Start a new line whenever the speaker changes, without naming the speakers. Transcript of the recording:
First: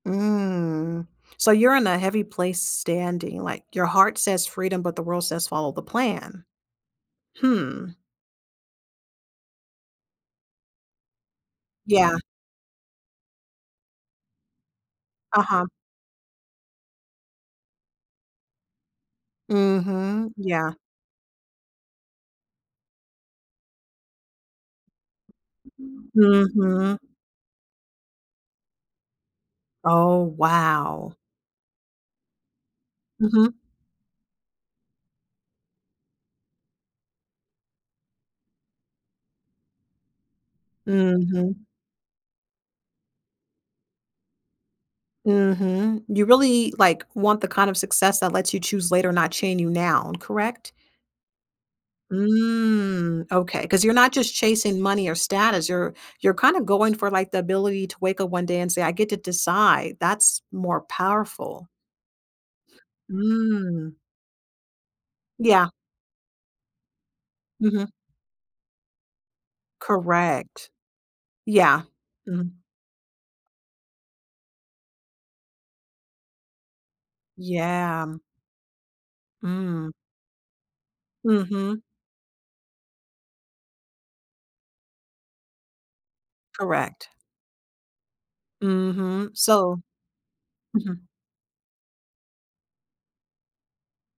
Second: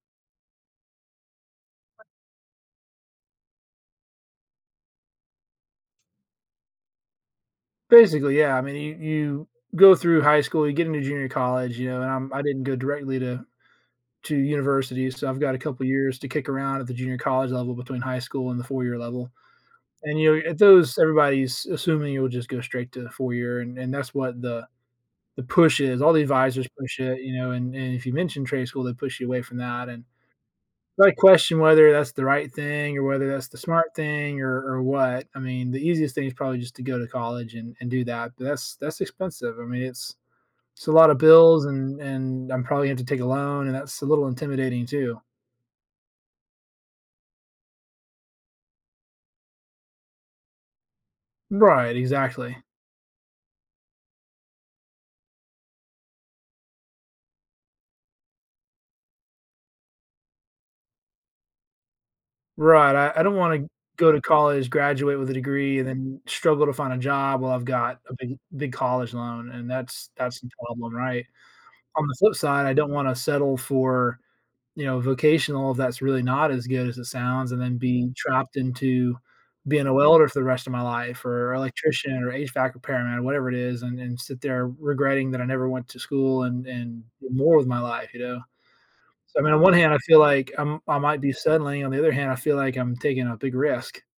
Mm, so, you're in a heavy place standing, like, "Your heart says freedom, but the world says follow the plan." Hmm.
Basically, yeah, I mean, you you go through high school, you get into junior college, you know, and
Yeah.
I'm I didn't go directly to to universities, so I've got a
Uh-huh.
couple of years to kick around at the junior college level between high school and the 4 year level, and,
Mhm,
you know, it
yeah.
those everybody is assuming you will just go straight to the 4 year and that's what the the push is, all the advisors
Mhm.
push it, you know, and and if you mention trade school, they push you away from that, and
Oh,
I
wow.
question whether that's the right thing or whether that's the
Mhm.
smart thing or or what, I mean, the easiest thing is probably just to go to college and and do that, but that's that's expensive, I mean, it's it's a lot of
Mhm.
bills and and I'm probably gonna have to take a loan and that's a little intimidating too.
Mhm, you really, like, want the kind of success that lets you choose later, not chain you now, correct?
Right. Exactly.
Mm, okay, 'cause you're not just chasing money or status, you're you're kinda going for, the ability to wake up one day and say, "I get to decide." That's more powerful.
Right, I I don't wanna
Mm.
go to college, graduate with a
Yeah.
degree, and then struggle to find a job while I've
Mhm.
got a big big college loan and that's that's the
Correct.
problem, right?
Yeah,
On the flip
mhm
side, I don't wanna settle for you know, vocational if that's really not as good as it sounds and then
Yeah.
being trapped into being
Mm.
a welder for the rest of my life or
Mhm.
electrician or HVAC repairman or whatever it is, and and sit there regretting that I never went to school and and,
Correct.
do more with my life, you know?
Mhm,
So, I mean, on one
so
hand, I feel like I m I
mhm.
might be settling, on the other hand, I feel like I'm taking a big risk.